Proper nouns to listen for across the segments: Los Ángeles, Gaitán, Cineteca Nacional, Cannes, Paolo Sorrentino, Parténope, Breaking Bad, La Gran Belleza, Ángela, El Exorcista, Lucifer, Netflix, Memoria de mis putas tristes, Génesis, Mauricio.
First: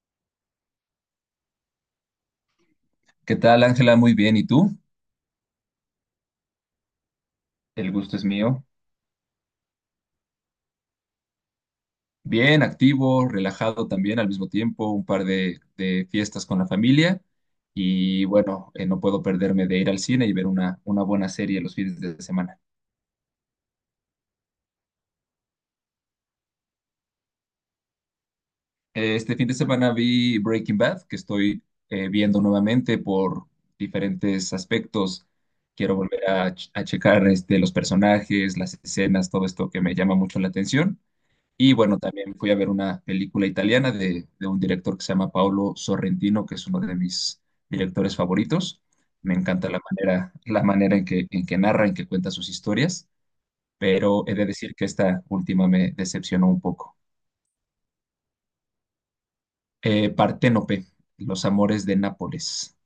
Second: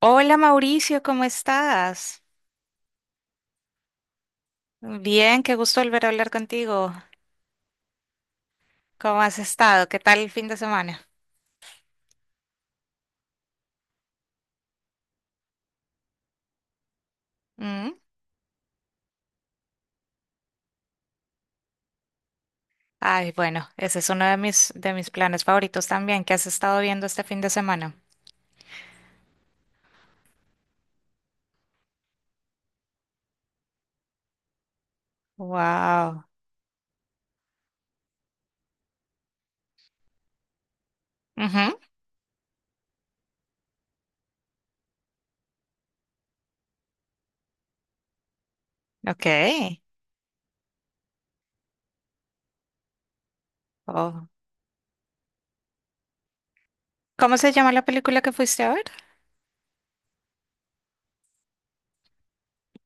Hola Mauricio, ¿cómo estás? ¿Qué tal, Ángela? Muy bien. ¿Y tú? Bien, qué gusto volver a hablar contigo. El gusto es mío. ¿Cómo has estado? ¿Qué tal el fin de semana? Bien, activo, relajado también al mismo tiempo, un par de fiestas con la familia ¿Mm? y bueno, no puedo perderme de ir al cine y ver una buena serie los fines de semana. Ay, bueno, ese es uno de mis planes favoritos también. ¿Qué has estado viendo este fin de semana? Este fin de semana vi Breaking Bad, que estoy viendo nuevamente por diferentes aspectos. Quiero Wow. A checar este, los personajes, las escenas, todo esto que me llama mucho la atención. Y Ujú. bueno, también fui a ver una película italiana de un director que se llama Paolo Sorrentino, que es uno de mis directores favoritos. Ok. Me encanta la manera en que narra, en que cuenta sus historias, pero Oh. he de decir que esta última me decepcionó un poco. ¿Cómo se llama la película que fuiste a ver? Parténope, Los amores de Nápoles.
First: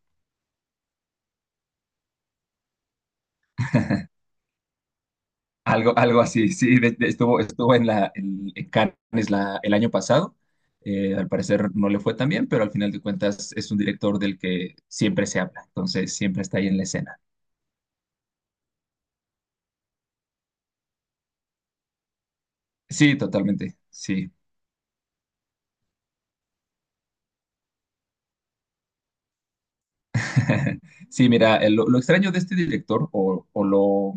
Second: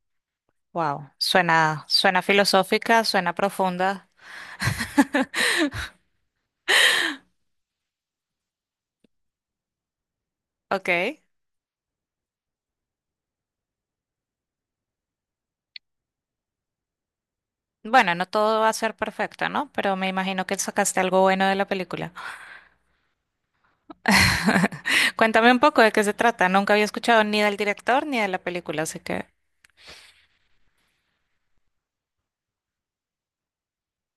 Wow. Suena, suena filosófica, suena profunda. Algo así, sí, estuvo en Cannes el año pasado. Ok. Al parecer no le fue tan bien, pero al final de cuentas es un director del que siempre se habla, entonces siempre está ahí en la escena. Bueno, no todo va a ser perfecto, ¿no? Pero me imagino que sacaste algo bueno de la película. Sí, totalmente, sí. Cuéntame un poco de qué se trata. Nunca había escuchado ni del director ni de la película, así que... Sí, mira, lo extraño de este director, o lo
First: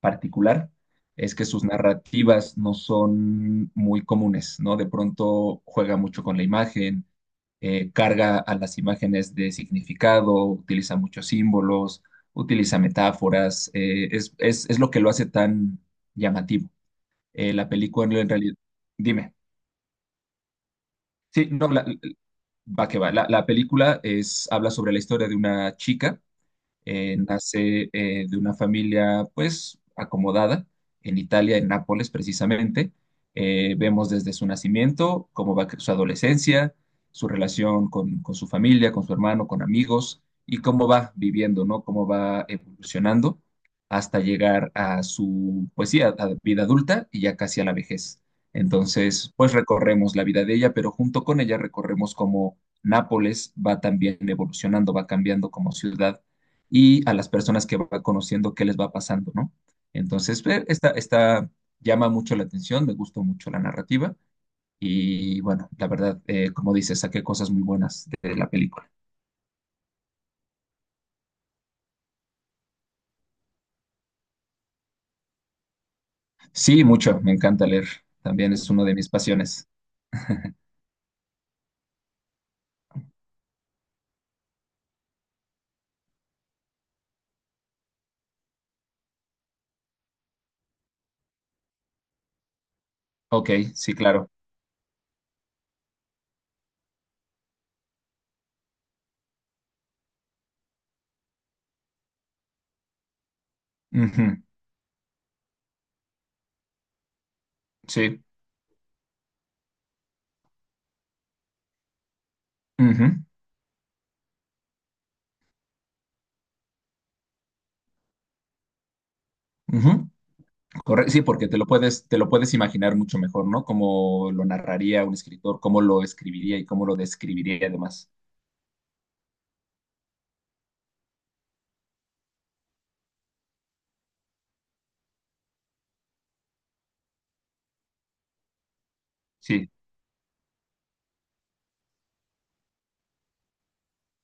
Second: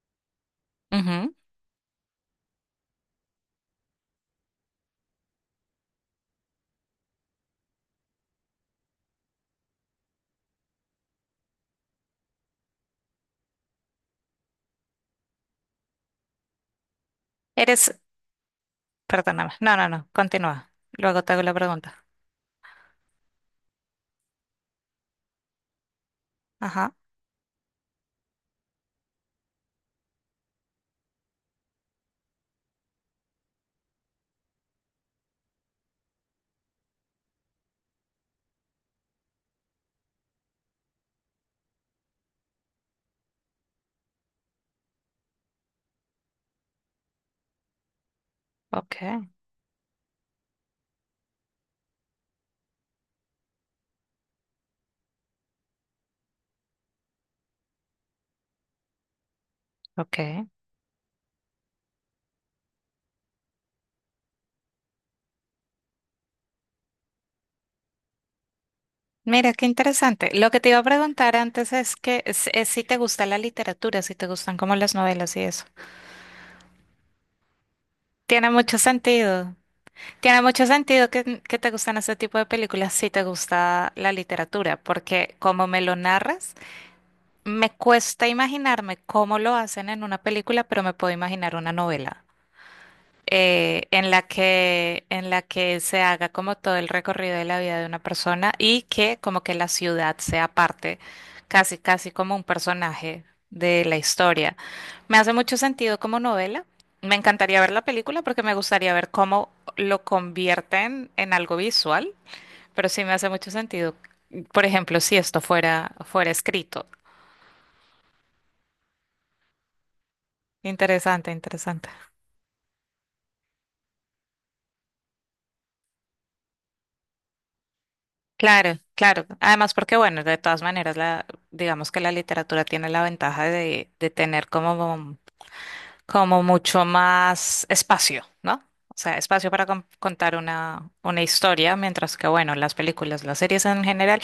particular Ujú. es que sus narrativas no son muy comunes, ¿no? De pronto juega mucho con la imagen, carga a las imágenes de significado, utiliza muchos símbolos, utiliza metáforas, es lo que lo hace tan llamativo. La Eres... película en realidad, dime, Perdóname. No, no, no. Continúa. Luego te hago sí, la no, la- pregunta. va que va, la película es, habla sobre la historia de una chica Ajá. Nace de una familia pues acomodada en Italia, en Nápoles precisamente. Vemos desde su nacimiento cómo su adolescencia, su relación con su familia, con su hermano, con amigos y cómo va viviendo, ¿no? Cómo va evolucionando hasta llegar a su, pues sí, a vida adulta y ya casi a la vejez. Ok, Entonces, pues recorremos la vida de ella, pero junto con ella recorremos cómo Nápoles va también evolucionando, va cambiando como ciudad y a las personas que va conociendo qué les va pasando, ¿no? Entonces, ok. Esta llama mucho la atención, me gustó mucho la narrativa y bueno, la verdad, como dices, saqué cosas muy buenas de la película. Mira, qué interesante. Lo que te iba a preguntar antes es que es si te gusta la literatura, si te gustan como las novelas y eso. Sí, mucho, me encanta leer, Tiene también es mucho una de mis sentido. pasiones. Tiene mucho sentido que te gustan este tipo de películas si te gusta la literatura, porque como me lo narras... Me cuesta imaginarme cómo lo hacen en una película, pero me puedo imaginar una novela Ok, sí, en la claro. Que se haga como todo el recorrido de la vida de una persona y que como que la ciudad sea parte, casi, casi como un personaje de la Ujú. historia. Me hace mucho sentido como novela. Me encantaría ver la película Sí. porque me gustaría ver cómo lo convierten en algo visual, pero sí Ujú, me hace mucho sentido. Por ejemplo, si esto fuera escrito. ujú. Sí, Interesante, porque interesante. Te lo puedes imaginar mucho mejor, ¿no? Cómo lo narraría un escritor, cómo lo escribiría y cómo lo describiría además. Claro, claro. Además, porque bueno, de todas maneras, la, digamos que la literatura tiene la ventaja de tener como, como mucho más espacio, ¿no? O sea, espacio para Sí, contar una historia, mientras que bueno, las películas, las series en general.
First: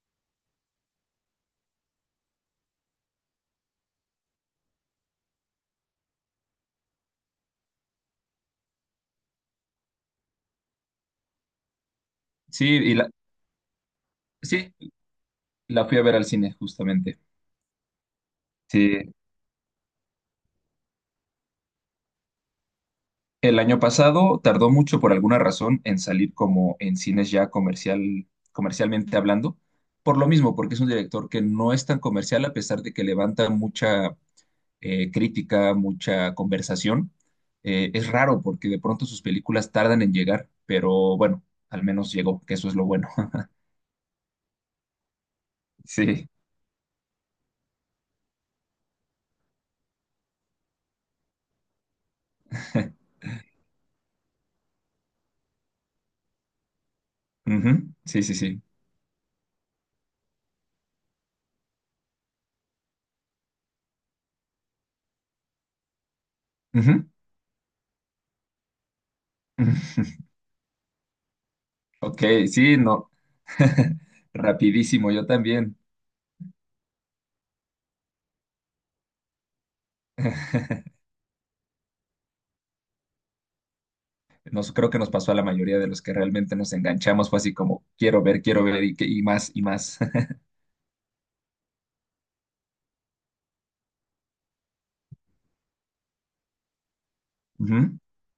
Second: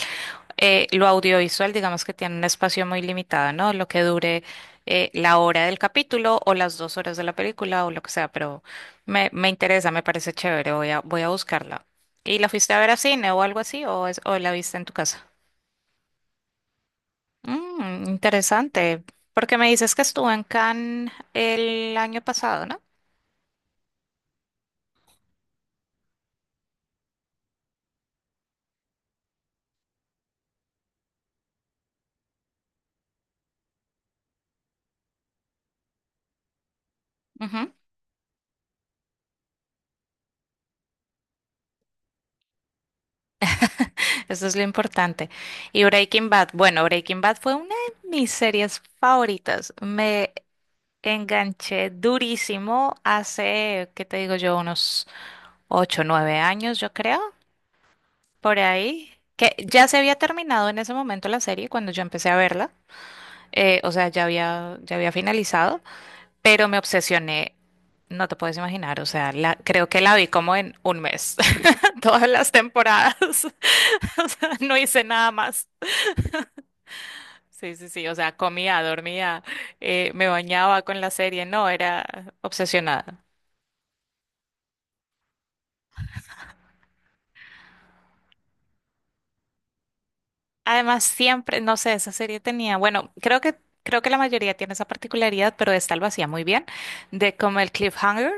Lo audiovisual, digamos que tiene un espacio muy limitado, ¿no? Lo que dure la hora del capítulo o las dos horas de la película o lo que sea, pero me interesa, me parece chévere, voy a buscarla. ¿Y la sí, fuiste a ver a cine o algo así o, o la sí, viste en tu casa? la fui a ver al cine, justamente. Mm, interesante, Sí. porque me dices que estuvo en Cannes el año pasado, ¿no? El año pasado tardó mucho por alguna razón en salir como en cines ya comercial, comercialmente hablando, por lo mismo, porque es un director que no es tan comercial a pesar de que levanta mucha crítica, mucha conversación. Ujú. Es raro porque de pronto sus películas tardan en llegar, pero bueno, al menos llegó, que eso es lo bueno. Eso es lo importante. Y Sí. Breaking Bad, bueno, Breaking Bad fue una de mis series favoritas. Me enganché durísimo hace, ¿qué te digo yo? Unos 8, 9 años, yo creo, Ujú. Sí, sí, por sí. ahí. Que ya se había terminado en ese momento la serie cuando yo empecé a verla. O sea, ya había finalizado, pero me Ujú. obsesioné. No te puedes imaginar, o sea, la, creo que la vi como en un mes, Ok, todas las sí, no. temporadas. O sea, no hice Rapidísimo, yo nada más. también. Sí, sí, sí, o sea, comía, dormía, me bañaba con la serie, no, era obsesionada. Nos, creo que nos pasó a la mayoría de los que realmente nos enganchamos, fue así como, quiero ver y, y más y más. Además, siempre, no sé, esa serie tenía, bueno, creo que la mayoría tiene esa particularidad, pero esta lo hacía muy bien, de como el Ujú. cliffhanger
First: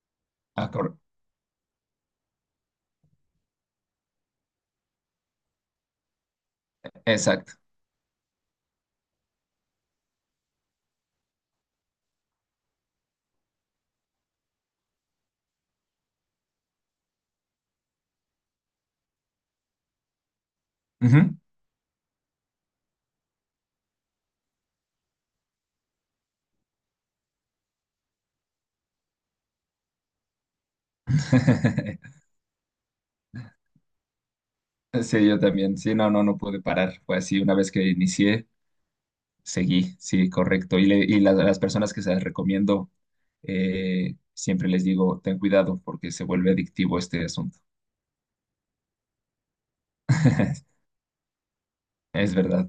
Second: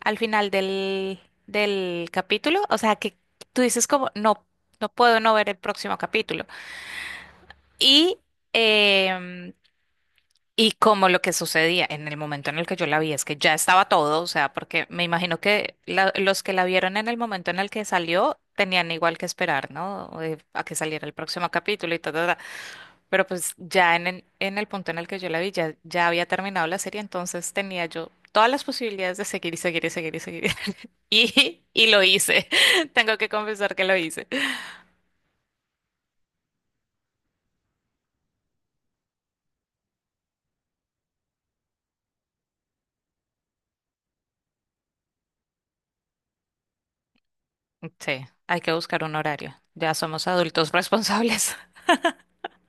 al final Ah, cor- del, del capítulo, o sea, que tú dices como, no, no puedo no ver el próximo capítulo. Exacto. Y, em, y como lo que sucedía en el momento en el que yo la vi es que ya estaba todo, o sea, porque me imagino que los que la vieron en el momento en el que salió tenían igual que esperar, ¿no? A que saliera el Ujú. próximo capítulo y todo. Pero pues ya en el punto en el que yo la vi, ya, ya había terminado la serie, entonces tenía yo todas las posibilidades de seguir y seguir y seguir y seguir. Y, y lo hice. Tengo que confesar que lo hice. Sí, yo también. Sí, no, no, no pude parar. Fue así, una vez que inicié, seguí, sí, correcto. Y, las personas que se las recomiendo, siempre les digo, ten cuidado porque se vuelve adictivo este asunto. Sí, hay que buscar un horario. Ya somos adultos responsables. Es verdad.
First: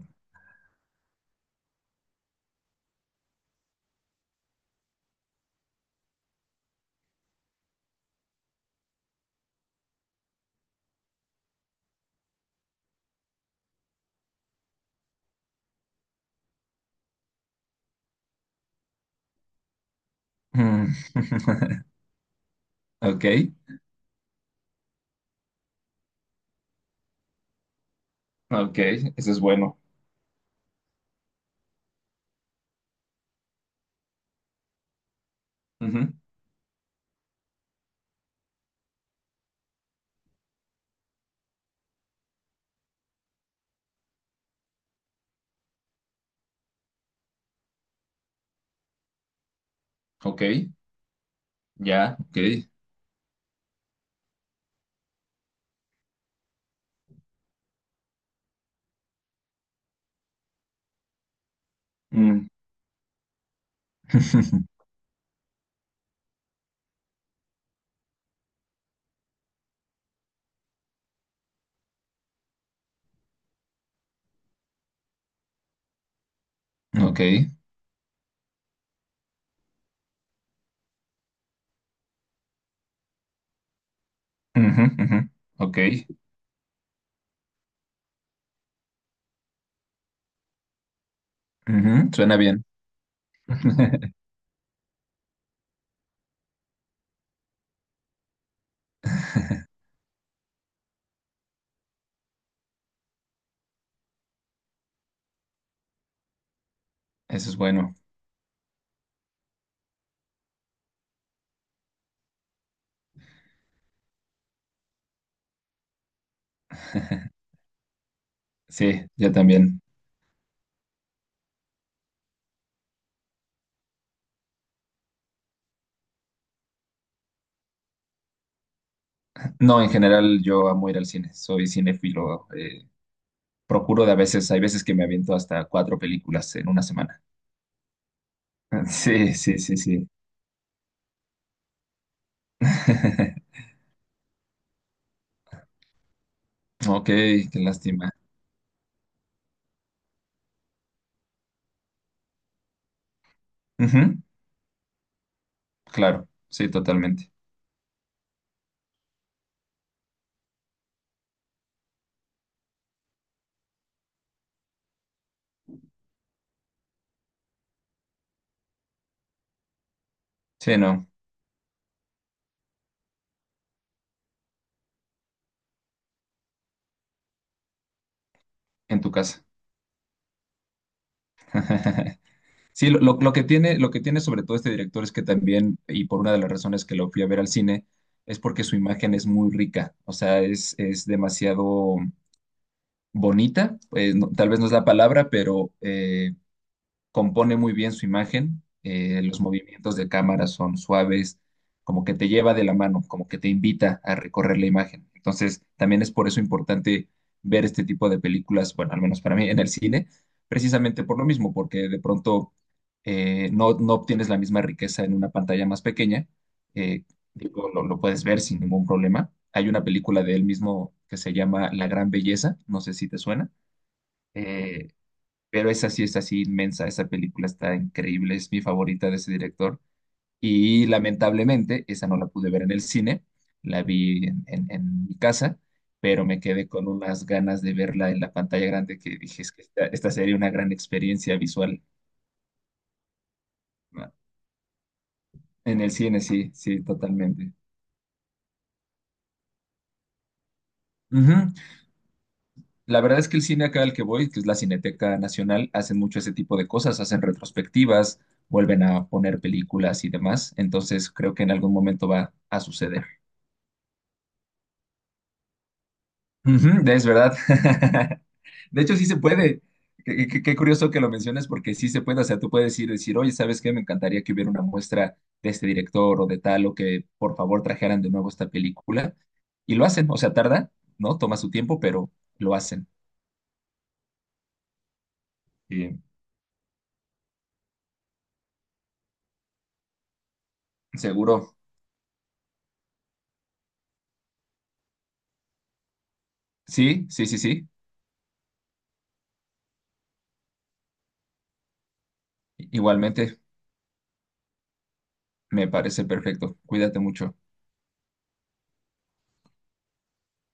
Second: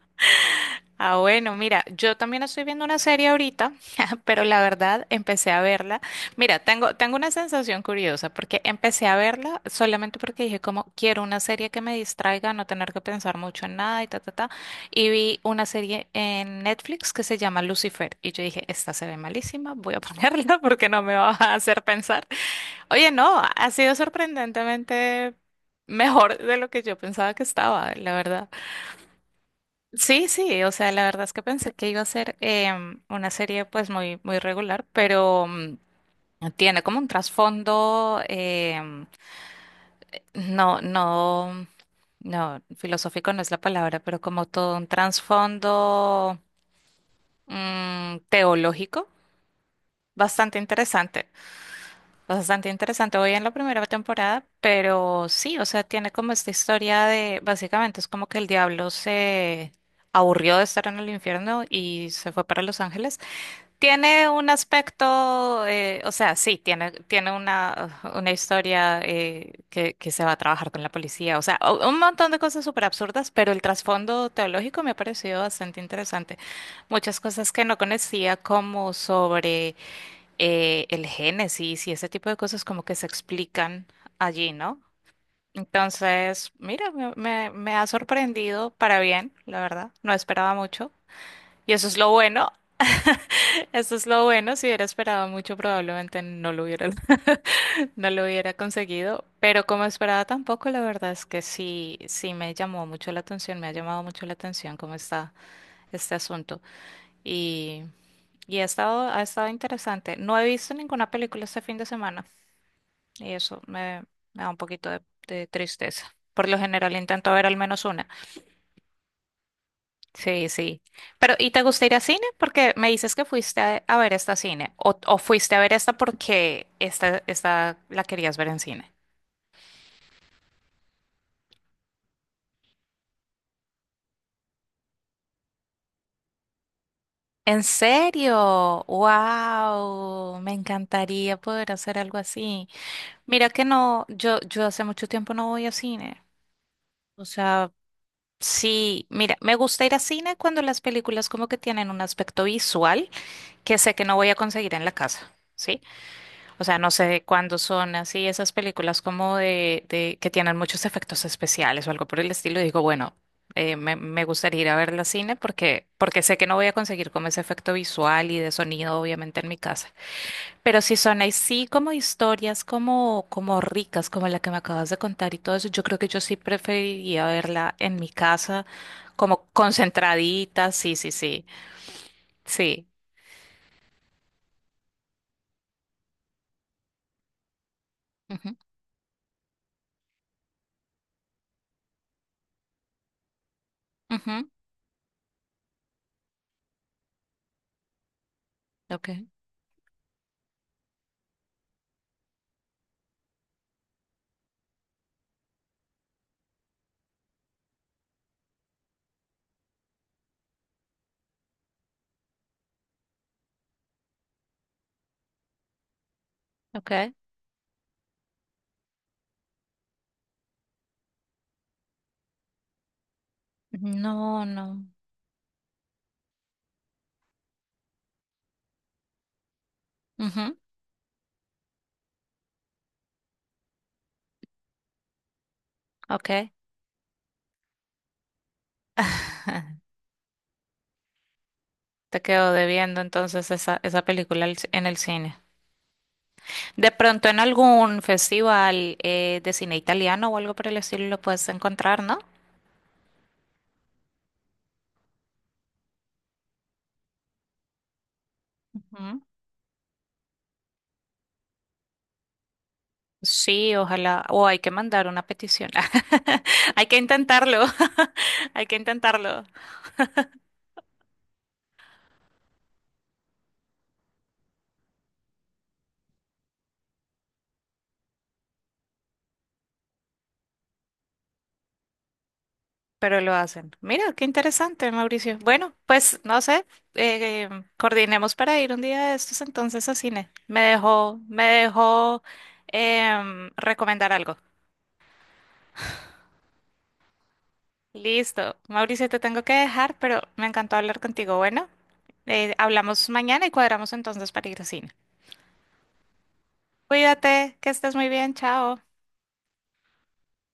Ah, bueno, mira, yo también estoy viendo una serie ahorita, pero la verdad empecé a verla. Mira, tengo, tengo una sensación curiosa porque empecé a verla solamente porque dije como quiero una serie que me distraiga, no tener que pensar mucho en nada y ta, ta, ta. Y vi una serie en Netflix que se llama Lucifer y yo dije, esta se ve malísima, voy a ponerla Mm. porque no me va a hacer pensar. Oye, Ok, no, ha sido sorprendentemente mejor de lo que yo pensaba que estaba, la verdad. ok, eso es bueno. Sí, sí, o sea, la verdad es que pensé que iba a ser una serie pues muy, muy regular, pero mm, Ujú. tiene como un trasfondo, no, no, no, filosófico no es la palabra, pero como todo un trasfondo mm, teológico, Ok, bastante interesante, ya, ok. bastante interesante. Voy en la primera temporada, pero sí, o sea, tiene como esta historia de, básicamente es como que el diablo se aburrió de estar en el infierno y se fue Mm. para Los Ángeles. Tiene un aspecto, o sea, sí, tiene, tiene una historia que se va a trabajar con la policía, o sea, un montón de cosas súper absurdas, pero el trasfondo teológico me ha parecido bastante interesante. Muchas Ok. cosas que no conocía, como sobre el Génesis y ese tipo de cosas como que se explican allí, ¿no? Ujú, ujú. Ok. Entonces, mira, me ha sorprendido para bien, la verdad, no esperaba mucho. Y eso es Ujú. lo Suena bueno. bien. Eso es lo bueno, si hubiera esperado mucho probablemente no lo hubiera, no lo hubiera conseguido, pero como esperaba tampoco, la verdad es que sí, sí me llamó mucho la atención, me ha llamado mucho la atención cómo está este asunto Eso es y, bueno. y ha estado interesante. No he visto ninguna película este fin de semana y me da un poquito de tristeza. Por lo general intento ver al menos una. Sí, yo también. Sí, sí. Pero, ¿y te gusta ir a cine? Porque me dices que fuiste a ver esta cine. O fuiste a ver esta porque esta la querías ver en cine. No, en general yo amo ir al cine. Soy cinéfilo. Procuro de a veces, hay veces que me aviento hasta cuatro películas en una semana. ¿En serio? Sí, sí, sí, sí. ¡Wow! Me encantaría poder hacer algo así. Mira que no, yo hace mucho tiempo no voy a cine. Ok, O qué sea, lástima. sí, mira, me gusta ir a cine cuando las películas como que tienen un aspecto visual que sé que no Ujú. voy a conseguir en la casa. ¿Sí? Claro, O sí, sea, no sé de totalmente. cuándo son así esas películas como de que tienen muchos efectos especiales o algo por el estilo. Y digo, bueno, me gustaría ir a ver la cine porque, porque sé que no voy a conseguir como ese efecto visual y de sonido, obviamente, en mi casa. Sí, Pero si no, son así como historias como, como ricas, como la que me acabas de contar y todo eso, yo creo que yo sí preferiría verla en mi casa, en tu casa. como concentradita. Sí, sí, sí. Sí. Sí, lo que tiene sobre todo este director es que también, y por una de las razones que lo fui a ver al cine, es Ujú, porque su imagen es muy rica, o sea, es demasiado bonita, pues, no ujú. tal vez no es la palabra, pero compone muy bien su imagen, Ok, los movimientos de cámara son suaves, como que te lleva de la mano, como que te invita a recorrer la imagen. Entonces, también es por eso importante ver este tipo de películas, bueno, al menos para mí, en el cine, precisamente por lo mismo, porque de pronto no obtienes la misma riqueza en una pantalla más pequeña, eh, ok. digo, lo puedes ver sin ningún problema. Hay una película de él mismo que se llama La Gran Belleza, no sé si te suena. No, no. Eh, pero esa sí es así inmensa, esa película está increíble, es mi favorita de ese director. Ujú. Y lamentablemente, esa no la pude ver en el cine, la vi en mi casa, pero me Okay. quedé con unas ganas de verla en la pantalla grande que dije, es que esta sería una gran experiencia visual. Te quedo debiendo entonces esa ¿No? película al en el cine. En el cine, sí, sí, De pronto en totalmente. algún festival de cine italiano o algo por el estilo lo puedes Ujú. encontrar, ¿no? La verdad es que el cine acá al que voy, que es la Cineteca Nacional, hacen mucho ese tipo de cosas, hacen retrospectivas, vuelven a Ujú. poner películas y demás, entonces creo que en algún momento va a suceder. Sí, ojalá. O hay que mandar una petición. Ujú, Hay que es verdad. intentarlo. Hay que De hecho, sí se intentarlo. puede. Qué curioso que lo menciones porque sí se puede. O sea, tú puedes ir y decir, oye, ¿sabes qué? Me encantaría que hubiera una muestra de este director o de tal, o que por favor trajeran de nuevo esta película. Y lo hacen. O sea, tarda, ¿no? Toma su tiempo, pero lo hacen. Pero lo hacen. Mira, qué interesante, Mauricio. Bueno, Y pues no sé. eh, Coordinemos para ir un día de estos entonces a cine. Me seguro. dejó recomendar algo. Sí, sí, sí, sí. Listo. Mauricio, te tengo que dejar, pero me encantó hablar contigo. Bueno, hablamos Igualmente, mañana y cuadramos entonces para ir al cine. me parece perfecto. Cuídate mucho. Cuídate, que estés muy bien. Chao.